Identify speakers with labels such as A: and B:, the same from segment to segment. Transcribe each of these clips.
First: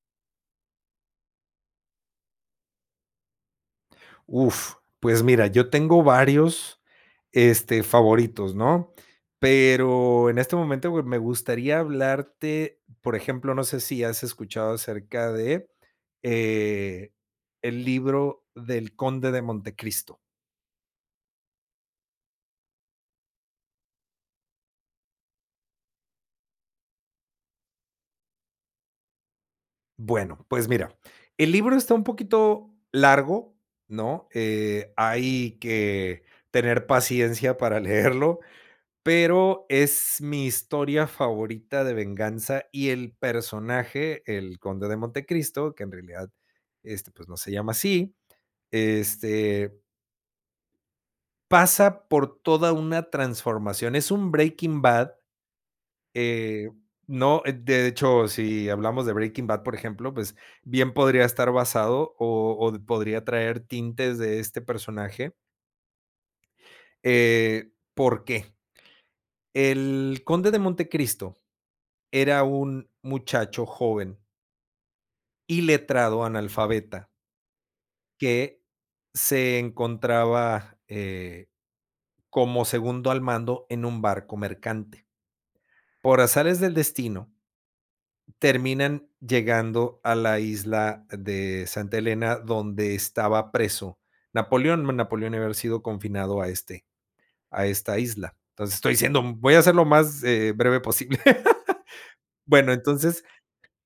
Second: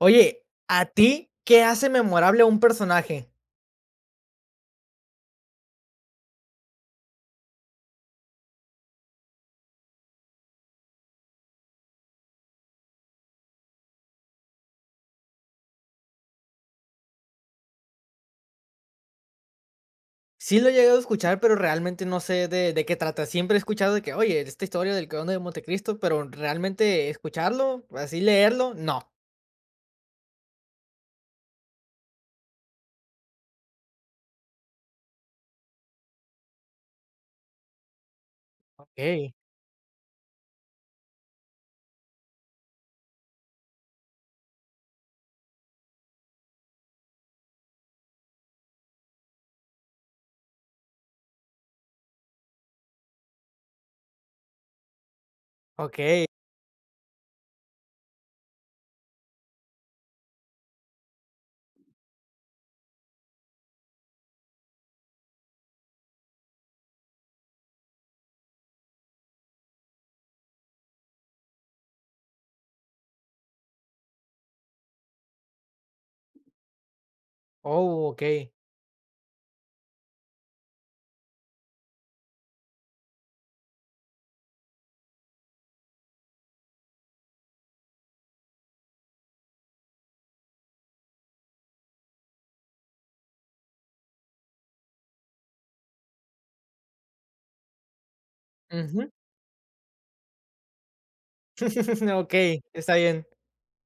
A: Oye, a ti, ¿qué hace memorable un personaje?
B: Uf, pues mira, yo tengo varios, este, favoritos, ¿no? Pero en este momento me gustaría hablarte, por ejemplo, no sé si has escuchado acerca de, eh, el libro del Conde de Montecristo.
A: Sí lo he llegado a escuchar, pero realmente no sé de, de qué trata. Siempre he escuchado de que: "Oye, esta historia del Conde del Montecristo", pero realmente escucharlo, así leerlo, no.
B: Bueno, pues mira, el libro está un poquito largo, ¿no?, eh, hay que tener paciencia para leerlo,
A: Okey.
B: pero es mi historia favorita de venganza, y el personaje, el Conde de Montecristo, que en realidad, este, pues, no se llama así, este pasa por toda una transformación, es un Breaking Bad,
A: Okey.
B: eh, ¿no? De, de hecho si hablamos de Breaking Bad, por ejemplo, pues, bien podría estar basado, o, o podría traer tintes de este personaje. Eh, ¿por qué? El Conde de Montecristo era un muchacho joven. Iletrado analfabeta.
A: Oh, okey.
B: Que se encontraba, eh, como segundo al mando en un barco mercante. Por azares del destino. Terminan llegando a la isla de Santa Elena donde estaba preso Napoleón, Napoleón había sido confinado a este a esta isla. Entonces estoy
A: Ujú.
B: siendo, mm, voy a ser lo más, eh, breve posible.
A: Okey,
B: Bueno
A: está
B: entonces
A: bien.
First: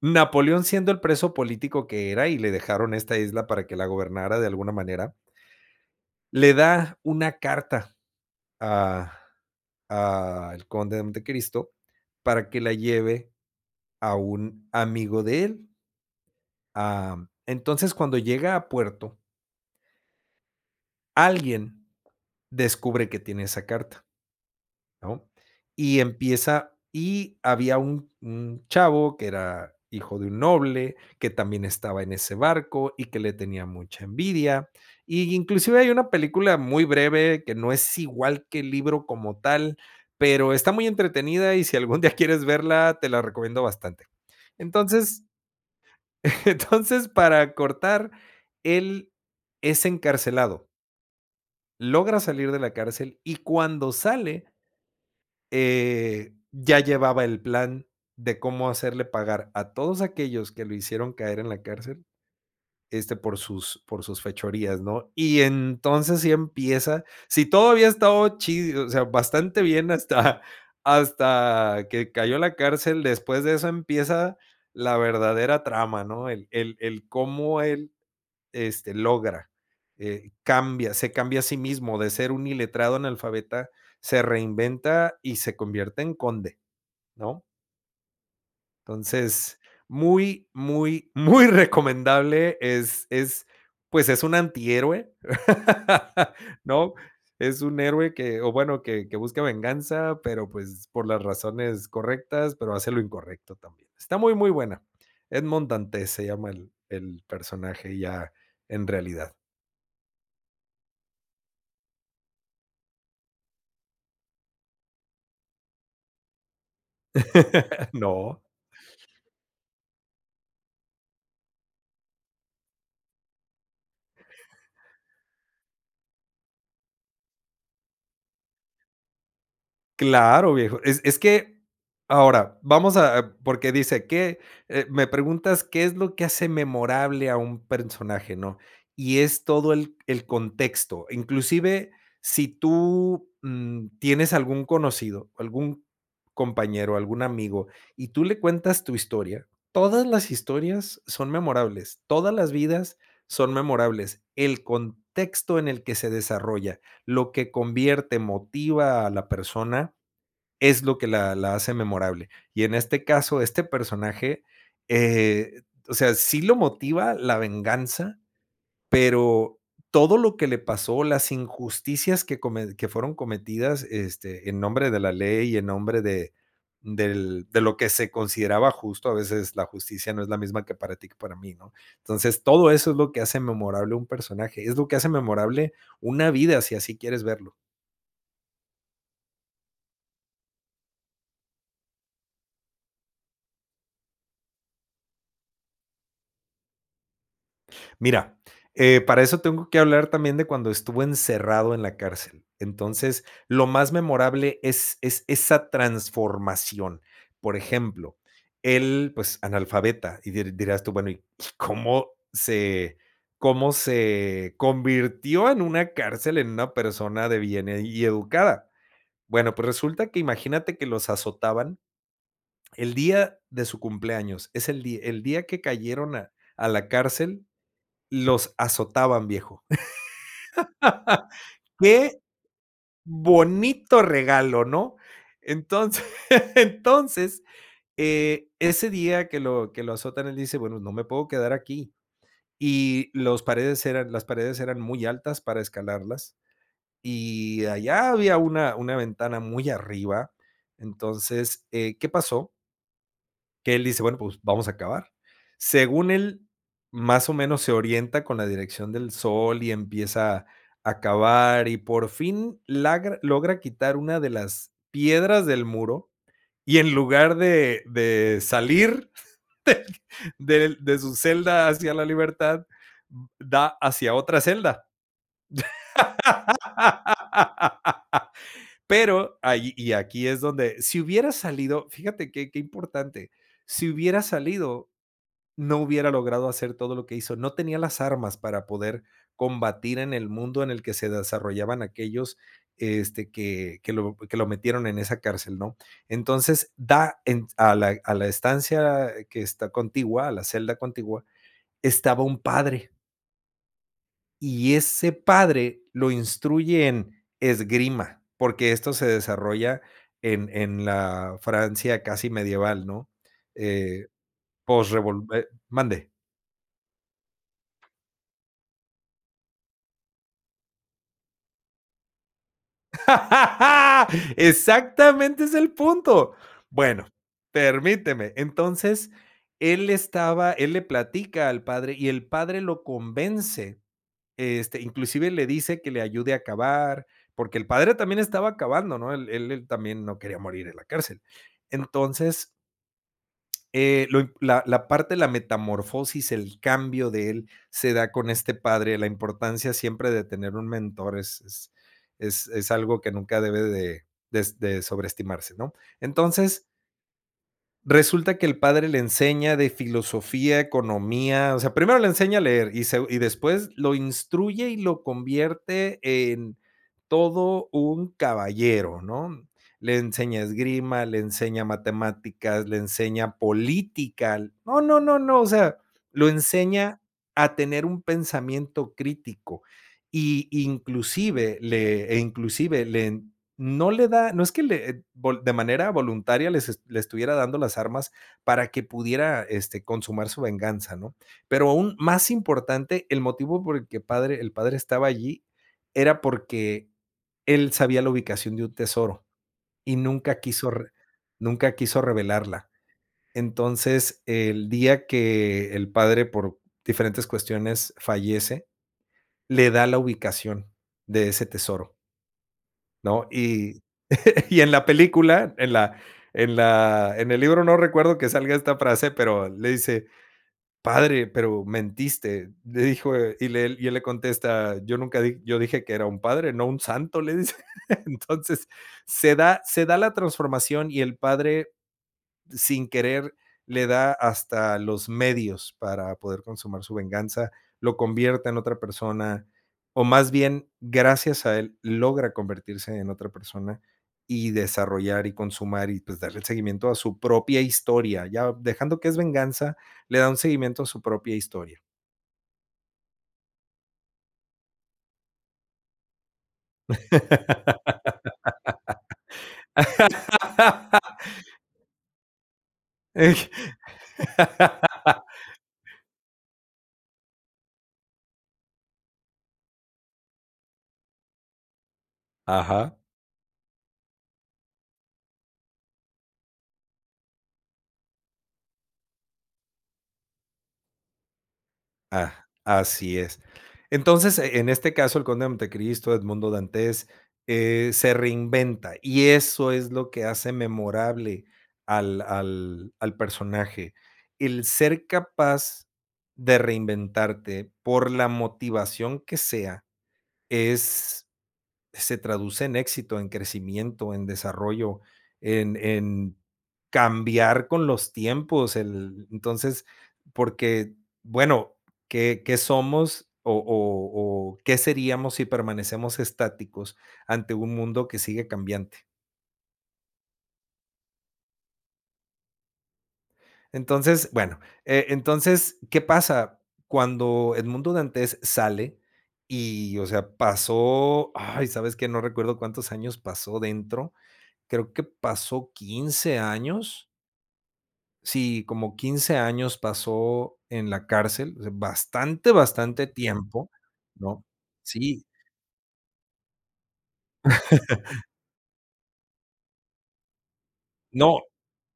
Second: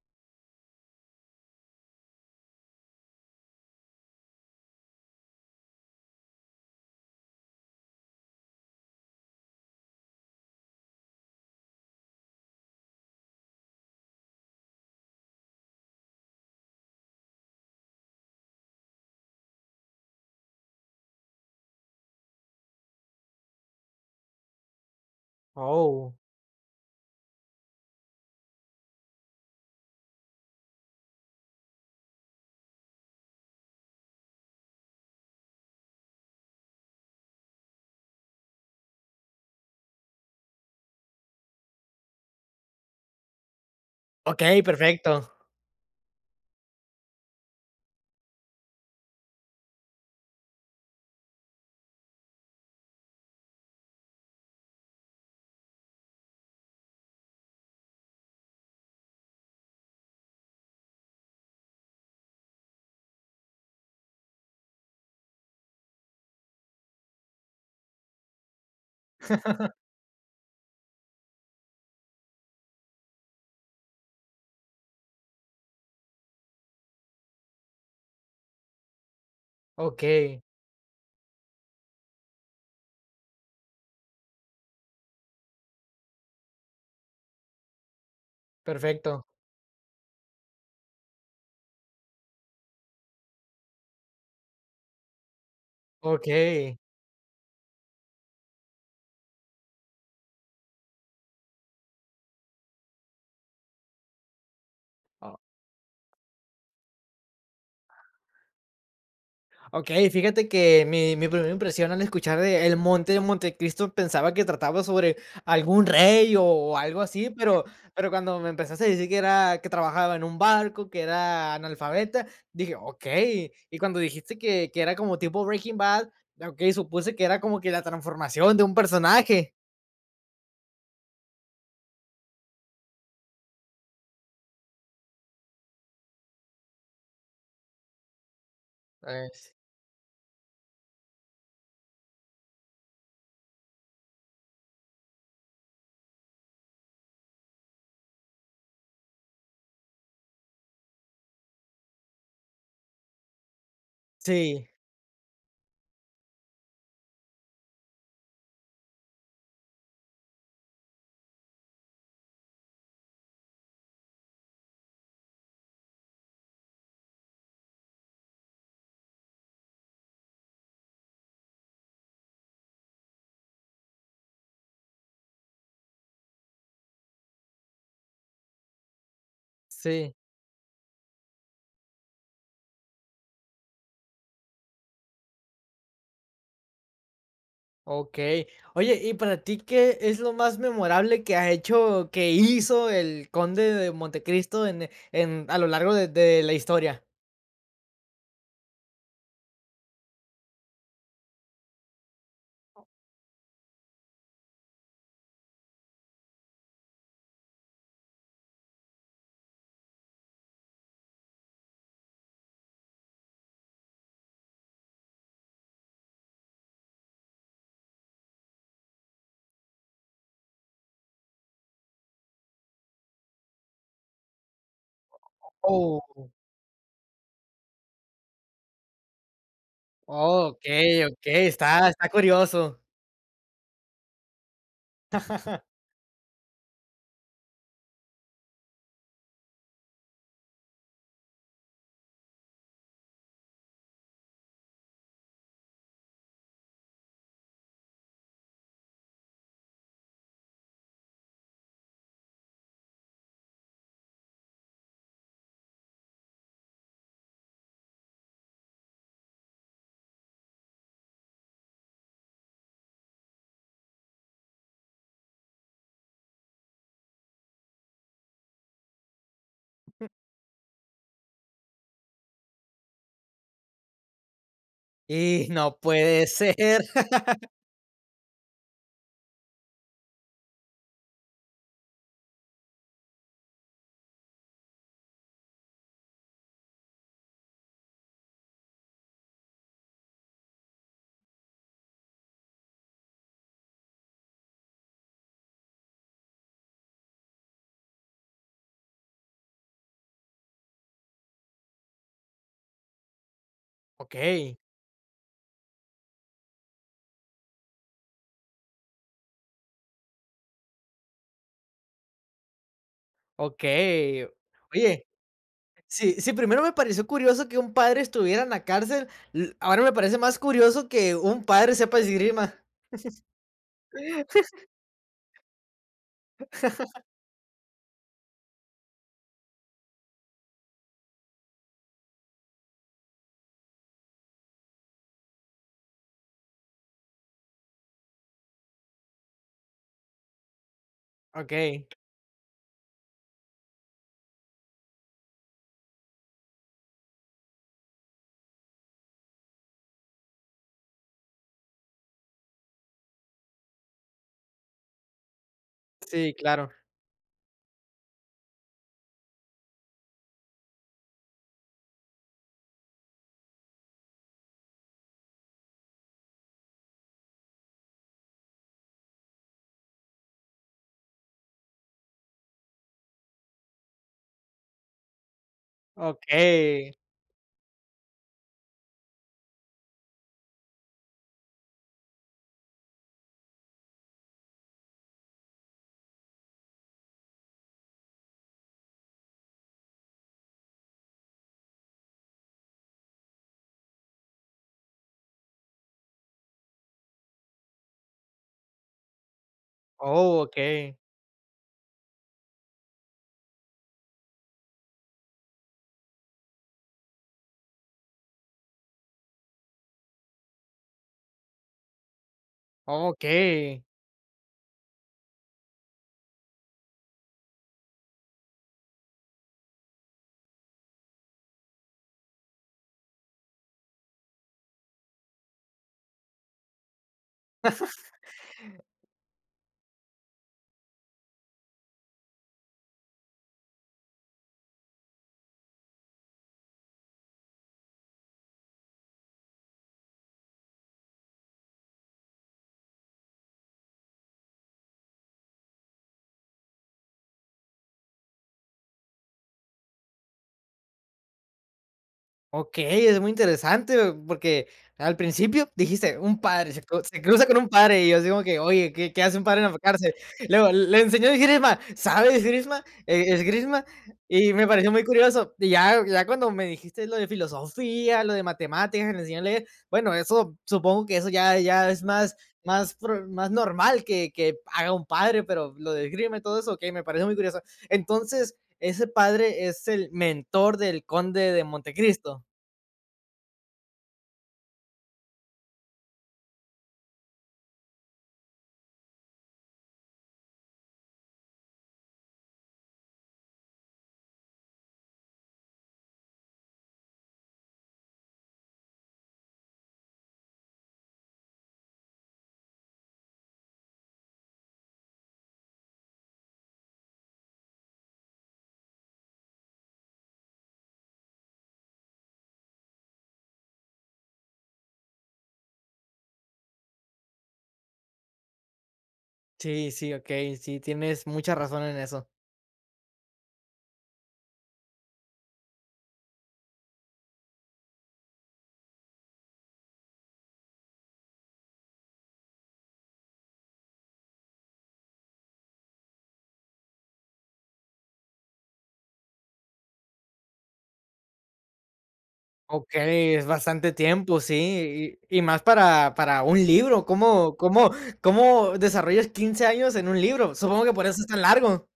B: Napoleón siendo el preso político que era y le dejaron esta isla para que la gobernara de alguna manera. Le da una carta a a el Conde de Montecristo para que la lleve a un amigo de él. Am, entonces cuando llega a puerto. Alguien descubre que tiene esa carta, ¿no? Y
A: Oh.
B: empieza y había un un chavo que era hijo de un noble, que también estaba en ese barco, y que le tenía mucha envidia, y inclusive hay una película muy breve que no es igual que el libro como tal, pero está muy entretenida y, si algún día quieres verla te la recomiendo bastante.
A: Okey,
B: Entonces
A: perfecto.
B: entonces para cortar él es encarcelado. Logra salir de la cárcel y cuando sale. Eh, ya llevaba el plan de cómo hacerle pagar a todos aquellos que lo hicieron caer en la cárcel, este por sus, por sus fechorías, ¿no? Y entonces así empieza, si todavía ha estado chido, o sea, bastante bien hasta, hasta que cayó a la cárcel. Después de eso empieza la verdadera trama, ¿no? El-el el cómo él, este logra, eh,
A: Okey.
B: cambia, se cambia a sí mismo de ser un iletrado analfabeta, se reinventa y se convierte en conde, ¿no?
A: Perfecto.
B: Entonces muy, muy, muy recomendable es es, pues es un antihéroe,
A: Okey.
B: ¿no? Es un héroe que o bueno que que busca venganza pero pues por las razones correctas pero hace lo incorrecto también. Está muy, muy buena.
A: Oh.
B: Edmond Dantès se llama el el personaje ya en realidad.
A: Okey, fíjate que mi mi primer impresión al escuchar de el monte de Montecristo pensaba que trataba sobre algún rey o algo así, pero pero cuando
B: No.
A: me empezaste a decir que era, que trabajaba en un barco, que era analfabeta, dije: "Okey". Y cuando dijiste que que era como tipo Breaking Bad, okey, supuse que era como que la transformación de un personaje.
B: Claro viejo, es es que ahora, vamos a porque dice que, eh, me preguntas, ¿qué es lo que hace memorable a un personaje, no? y es
A: Pues.
B: todo el el contexto, inclusive si tú, mm, tienes algún conocido, algún compañero, algún amigo, y tú le cuentas tu historia, todas las historias son memorables, todas las vidas son memorables. El
A: Sí.
B: contexto en el que se desarrolla, lo que convierte, motiva a la persona, es lo que la la hace memorable, y en este caso este personaje, eh, o sea, sí lo motiva la venganza, pero todo lo que le pasó, las injusticias que comen que fueron cometidas este, en nombre de la ley y en nombre de del de lo que se consideraba justo a veces la justicia
A: Sí.
B: no es la misma que para ti que para mí, ¿no?, entonces todo eso es lo que hace memorable un personaje, es lo que hace memorable una vida si así quieres verlo.
A: Okey. Oye, ¿y para ti qué es lo más memorable que ha hecho, que hizo el Conde de Montecristo en en a lo largo de de la historia?
B: Mira, eh, para eso tengo que hablar también de cuando estuvo encerrado en la cárcel,
A: Oh.
B: entonces lo más memorable es es esa transformación. Por ejemplo, él, pues, analfabeta y diría dirías tú, bueno, cómo se cómo se convirtió en una cárcel en una persona de bien y educada. Bueno pues, resulta que imagínate que los azotaban el día de su cumpleaños, es el día el día que cayeron a
A: Oh.
B: a la cárcel, los azotaban viejo.
A: Okey, okey, está está
B: Qué
A: curioso.
B: bonito regalo, ¿no? Entonces entonces e ese día que lo que lo azotan él dice bueno no me puedo quedar aquí y los paredes eran las paredes eran muy altas para escalarlas y allá había una una ventana muy arriba entonces, eh, ¿qué pasó? Que él dice bueno, pues, vamos a cavar. Según él más o menos se orienta con la dirección del sol y empieza a cavar y por fin logra, quitar una de las piedras del muro y en lugar de de salir del del de su celda hacia la libertad, da hacia otra celda.
A: Y, no puede ser.
B: Pero, ahí y aquí es donde si hubiera salido, fíjate qué qué importante, si hubiera salido, no hubiera logrado hacer todo lo que hizo, no tenía las armas para poder combatir en el mundo en el que se desarrollaban aquellos, este, que que lo que lo metieron en esa cárcel, ¿no? Entonces da en s a la a la estancia que está contigua, a la celda contigua, estaba un padre
A: Okey.
B: y ese padre lo instruye en esgrima, porque, esto se desarrolla en en la Francia casi medieval, ¿no? Eh,
A: Okey.
B: post
A: Oye,
B: revol Eh, mande
A: sí, sí, primero me pareció curioso que un padre estuviera en la cárcel, l ahora me parece más curioso que un padre sepa esgrima.
B: Exactamente es el punto. Bueno, permíteme, entonces él estaba él le platica al padre y el padre lo convence, este, inclusive le dice que le ayude a cavar porque, el padre también estaba cavando, ¿no? Él él él también, no quería morir en la cárcel.
A: Okey.
B: Entonces eh, lo impo la la parte de la metamorfosis, el cambio de él, se da con este padre, la importancia siempre de tener un mentor, es es es es algo que nunca debe de de s de sobreestimarse, ¿no?
A: Sí,
B: Entonces
A: claro.
B: resulta que el padre le enseña de filosofía, economía, o sea, primero le enseña a leer y segu y después lo instruye y lo convierte en todo un caballero, ¿no? Le enseña esgrima, le enseña matemáticas, le enseña política, no no no no, o sea, lo
A: Okey.
B: enseña a tener un pensamiento crítico y inclusive le, eh, inclusive le no le da, no es que le, eh vol de manera voluntaria les eh, le estuviera dando las armas para que pudiera este consumar su venganza, ¿no? Pero, aún más importante el motivo por el que padre el padre estaba allí, era porque, él sabía la ubicación de un tesoro y nunca quiso re
A: Okey.
B: nunca quiso revelarla. Entonces, el día que el padre, por diferentes cuestiones, fallece, le da la ubicación de ese tesoro. ¿No?
A: Okey.
B: Y y en la película, en la en la en el libro, no recuerdo que salga esta frase, pero, le dice: "padre, pero mentiste", le dijo y le y él le contesta, yo nunca di yo dije que era un padre, no un santo, le dice. Entonces, se da se da la transformación y el padre, sin querer, le da hasta los medios para poder consumar su venganza, lo convierte en otra persona, o más bien, gracias a él, logra convertirse en otra persona y desarrollar, y consumar y, pues, darle el seguimiento a su propia historia. Ya dejando que es venganza, le da un seguimiento a su propia historia.
A: Okey, es muy interesante, porque al principio dijiste: "Un padre se cru se cruza con un padre" y yo así como que: "Oye, ¿qué qué hace un padre en la cárcel?". Luego: "Le enseñó esgrima", ¿sabe esgrima? ¿E
B: Ey.
A: esgrima? Y me pareció muy curioso, y ya ya cuando me dijiste lo de filosofía, lo de matemáticas, que les enseñó a leer, bueno, eso supongo que eso ya ya es más más
B: Ajá.
A: prud más normal que que haga un padre, pero lo de esgrima y todo eso, okey, me pareció muy interesan Entonces, ese padre es el mentor del Conde de Montecristo.
B: Ah, así es. Entonces, en este caso, el conde de Monte Cristo, Edmundo Dantés, eh, se reinventa y eso es lo que hace memorable al al al personaje. El ser capaz de reinventarte por la motivación que sea es se traduce en éxito, en crecimiento, en desarrollo, en en cambiar con los tiempos, el entonces porque, bueno, ¿qué qué somos, o o o qué seríamos si permanecemos estáticos ante un mundo que sigue cambiante?
A: Sí, sí, okey, sí, tienes mucha razón en eso.
B: Entonces, bueno, eh, entonces, ¿qué pasa cuando Edmundo Dantés sale?, y o sea, pasó, ay, sabes que no recuerdo cuántos años pasó dentro, creo que pasó 15 años sí, como 15 años pasó en la cárcel bastante, bastante
A: Okey, es
B: tiempo,
A: bastante tiempo,
B: ¿no?
A: sí,
B: Sí.
A: y, y más para, para un libro, ¿cómo, cómo, cómo desarrollas 15 años en un libro? Supongo que por eso es
B: No,
A: tan largo.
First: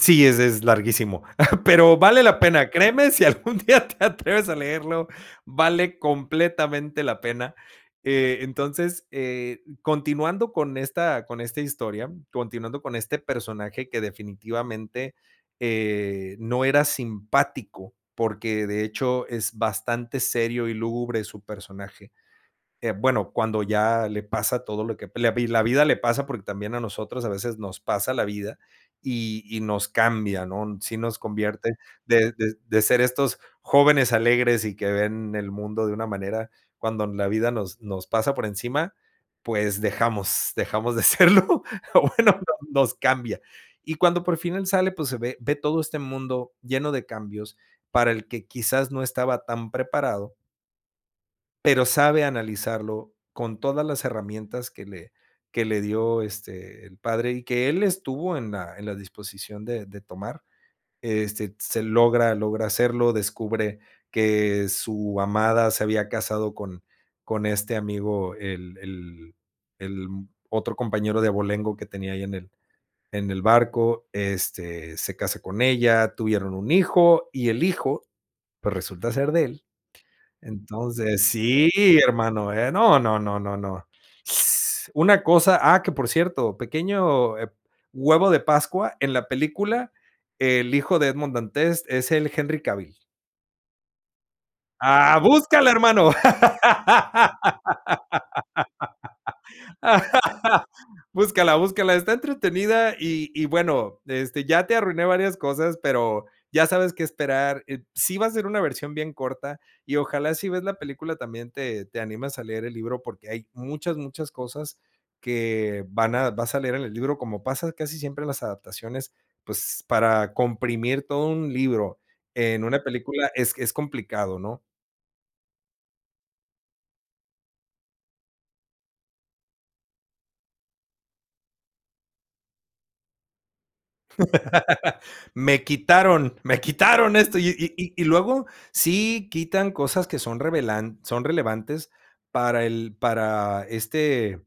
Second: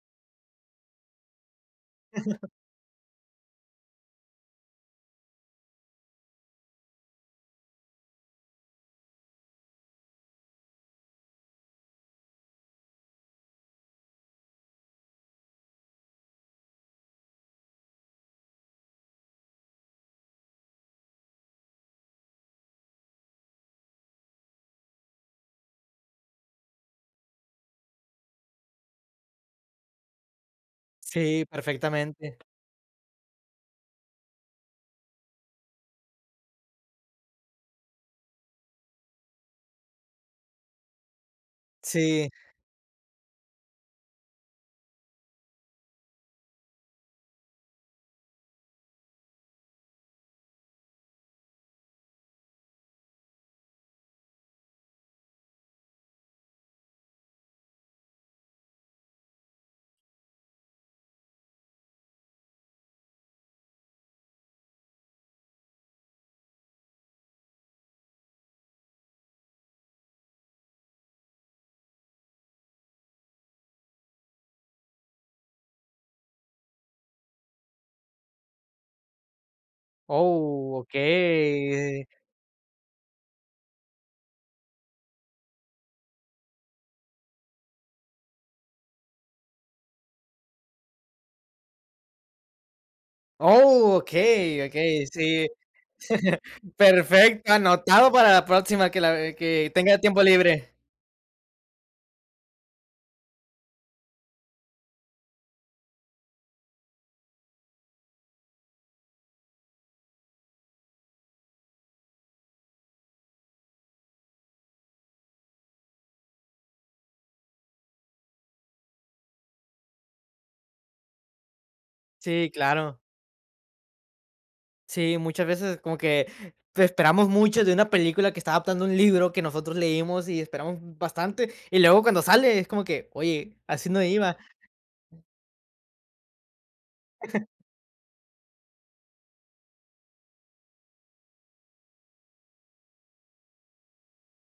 B: sí, ese es larguísimo, pero vale la pena, créeme, si algún día te atreves a leerlo, vale completamente la pena. Eh, entonces, eh, continuando con esta con esta historia, continuando con este personaje que definitivamente, eh, no era simpático, porque de hecho es bastante serio y lúgubre su personaje. Eh, bueno, cuando ya le pasa todo lo que la vi la vida le pasa, porque también a nosotros a veces nos pasa la vida y, y nos cambia, ¿no,? sí nos
A: Sí,
B: convierte de
A: perfectamente.
B: de, de ser estos jóvenes alegres, y que ven el mundo de una manera, cuando la vida nos nos pasa por encima, pues, dejamos dejamos de serlo, o
A: Sí.
B: bueno, nos cambia. Y cuando por fin él sale, pues, se ve ve todo este mundo lleno de cambios para el que quizás no estaba tan preparado pero sabe analizarlo con todas las herramientas que le que le dio este, el padre y que él estuvo en la en la disposición de de tomar. Este se logra logra hacerlo descubre que su amada se había casado con con este amigo el el el otro compañero de abolengo que tenía ahí en el en el barco, este, se casa con ella, tuvieron un hijo y el hijo, pues resulta ser de él.
A: Oh,
B: Entonces, sí
A: okey.
B: hermano, eh, no, no, no no, no s una cosa, ah que por cierto, pequeño eh huevo de pascua, en la película, el hijo de Edmond Dantès es él Henry Cavill.
A: Oh, okey, okey,
B: Ah,
A: sí.
B: búscala, hermano,
A: Perfecto, anotado para la próxima que la que tenga tiempo libre.
B: búscala búscala, está entretenida y y bueno, este, ya te arruiné varias cosas, pero, ya sabes que esperar, eh, sí va a ser una versión bien corta y ojalá si ves la película también, te te animas a leer el libro porque hay muchas muchas cosas, que van a vas a leer en el libro como pasa casi siempre en las adaptaciones, pues, para comprimir todo un libro
A: Sí,
B: en una
A: claro.
B: película es es complicado, ¿no?
A: Sí, muchas veces como que esperamos mucho de una película que está adaptando un libro, que nosotros leímos y esperamos bastante, y luego cuando sale, es como que oye, así no iba.
B: Me quitaron me quitaron esto, y y y luego sí quitan cosas que son revelan son relevantes para el para este,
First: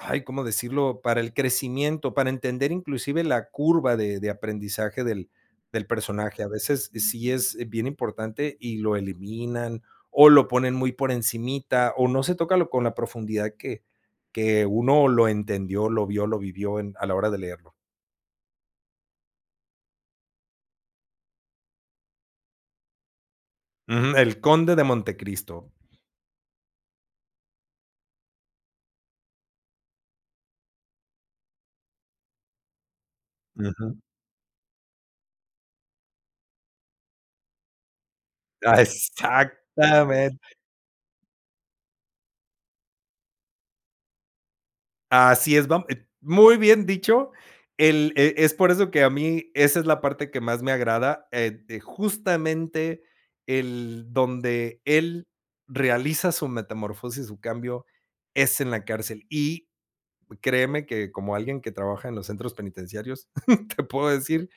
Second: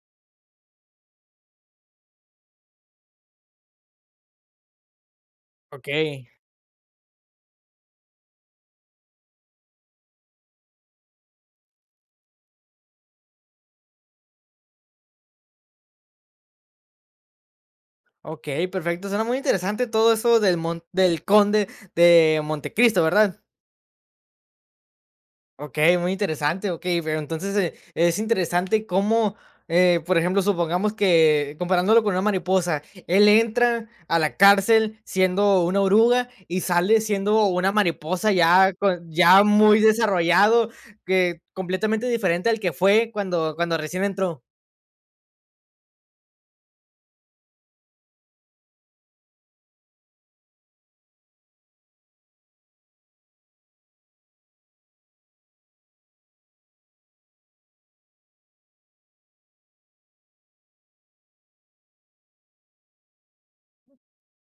B: ay, ¿cómo decirlo? Para el crecimiento, para entender inclusive la curva de de aprendizaje del del
A: Okey.
B: personaje, a veces sí es bien importante y lo eliminan, o lo ponen muy por encimita, o no se toca, lo con la profundidad que que uno lo entendió, lo vio, lo vivió, en a la hora de leerlo.
A: Okey, perfecto, suena muy interesante todo eso del mon del conde de Montecristo, ¿verdad?
B: Ujú, El Conde de Montecristo.
A: Okey, muy interesante, okey, pero entonces, eh, es interesante cómo, eh, por ejemplo, supongamos que, comparándolo con una mariposa, él entra
B: Ujú.
A: a la cárcel siendo una oruga y sale siendo una mariposa ya
B: Ah,
A: con ya muy
B: exactamente.
A: desarrollado, que completamente diferente al que fue cuando cuando recién entró.
B: Así es, vam eh ¡muy bien dicho! El e es por eso que a mí, esa es la parte que más me agrada, ed eh, justamente el donde él realiza su metamorfosis y su cambio es en la cárcel y, créeme que como alguien que trabaja en los centros penitenciarios te puedo decir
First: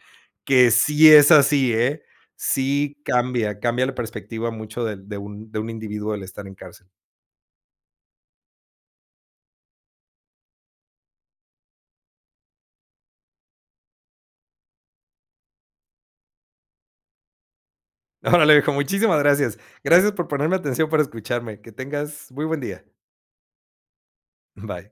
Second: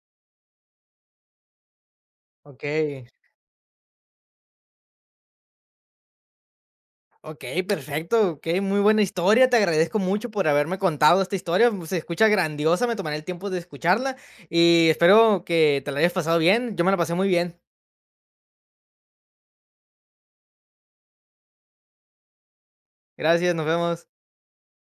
B: que sí es así, ¿eh? Sí
A: Okey.
B: cambia, cambia la perspectiva mucho de de un de un individuo el estar en cárcel.
A: Okey, perfecto, okey, muy buena historia, te agradezco mucho por haberme contado esta historia, mm, se escucha grandiosa, me tomaré el tiempo de escucharla y espero que te la hayas pasado bien, yo me la pasé muy bien.
B: Órale, viejo, muchísimas gracias, gracias por ponerme atención por escucharme, que tengas muy buen día.
A: Gracias, nos vemos.
B: Bye.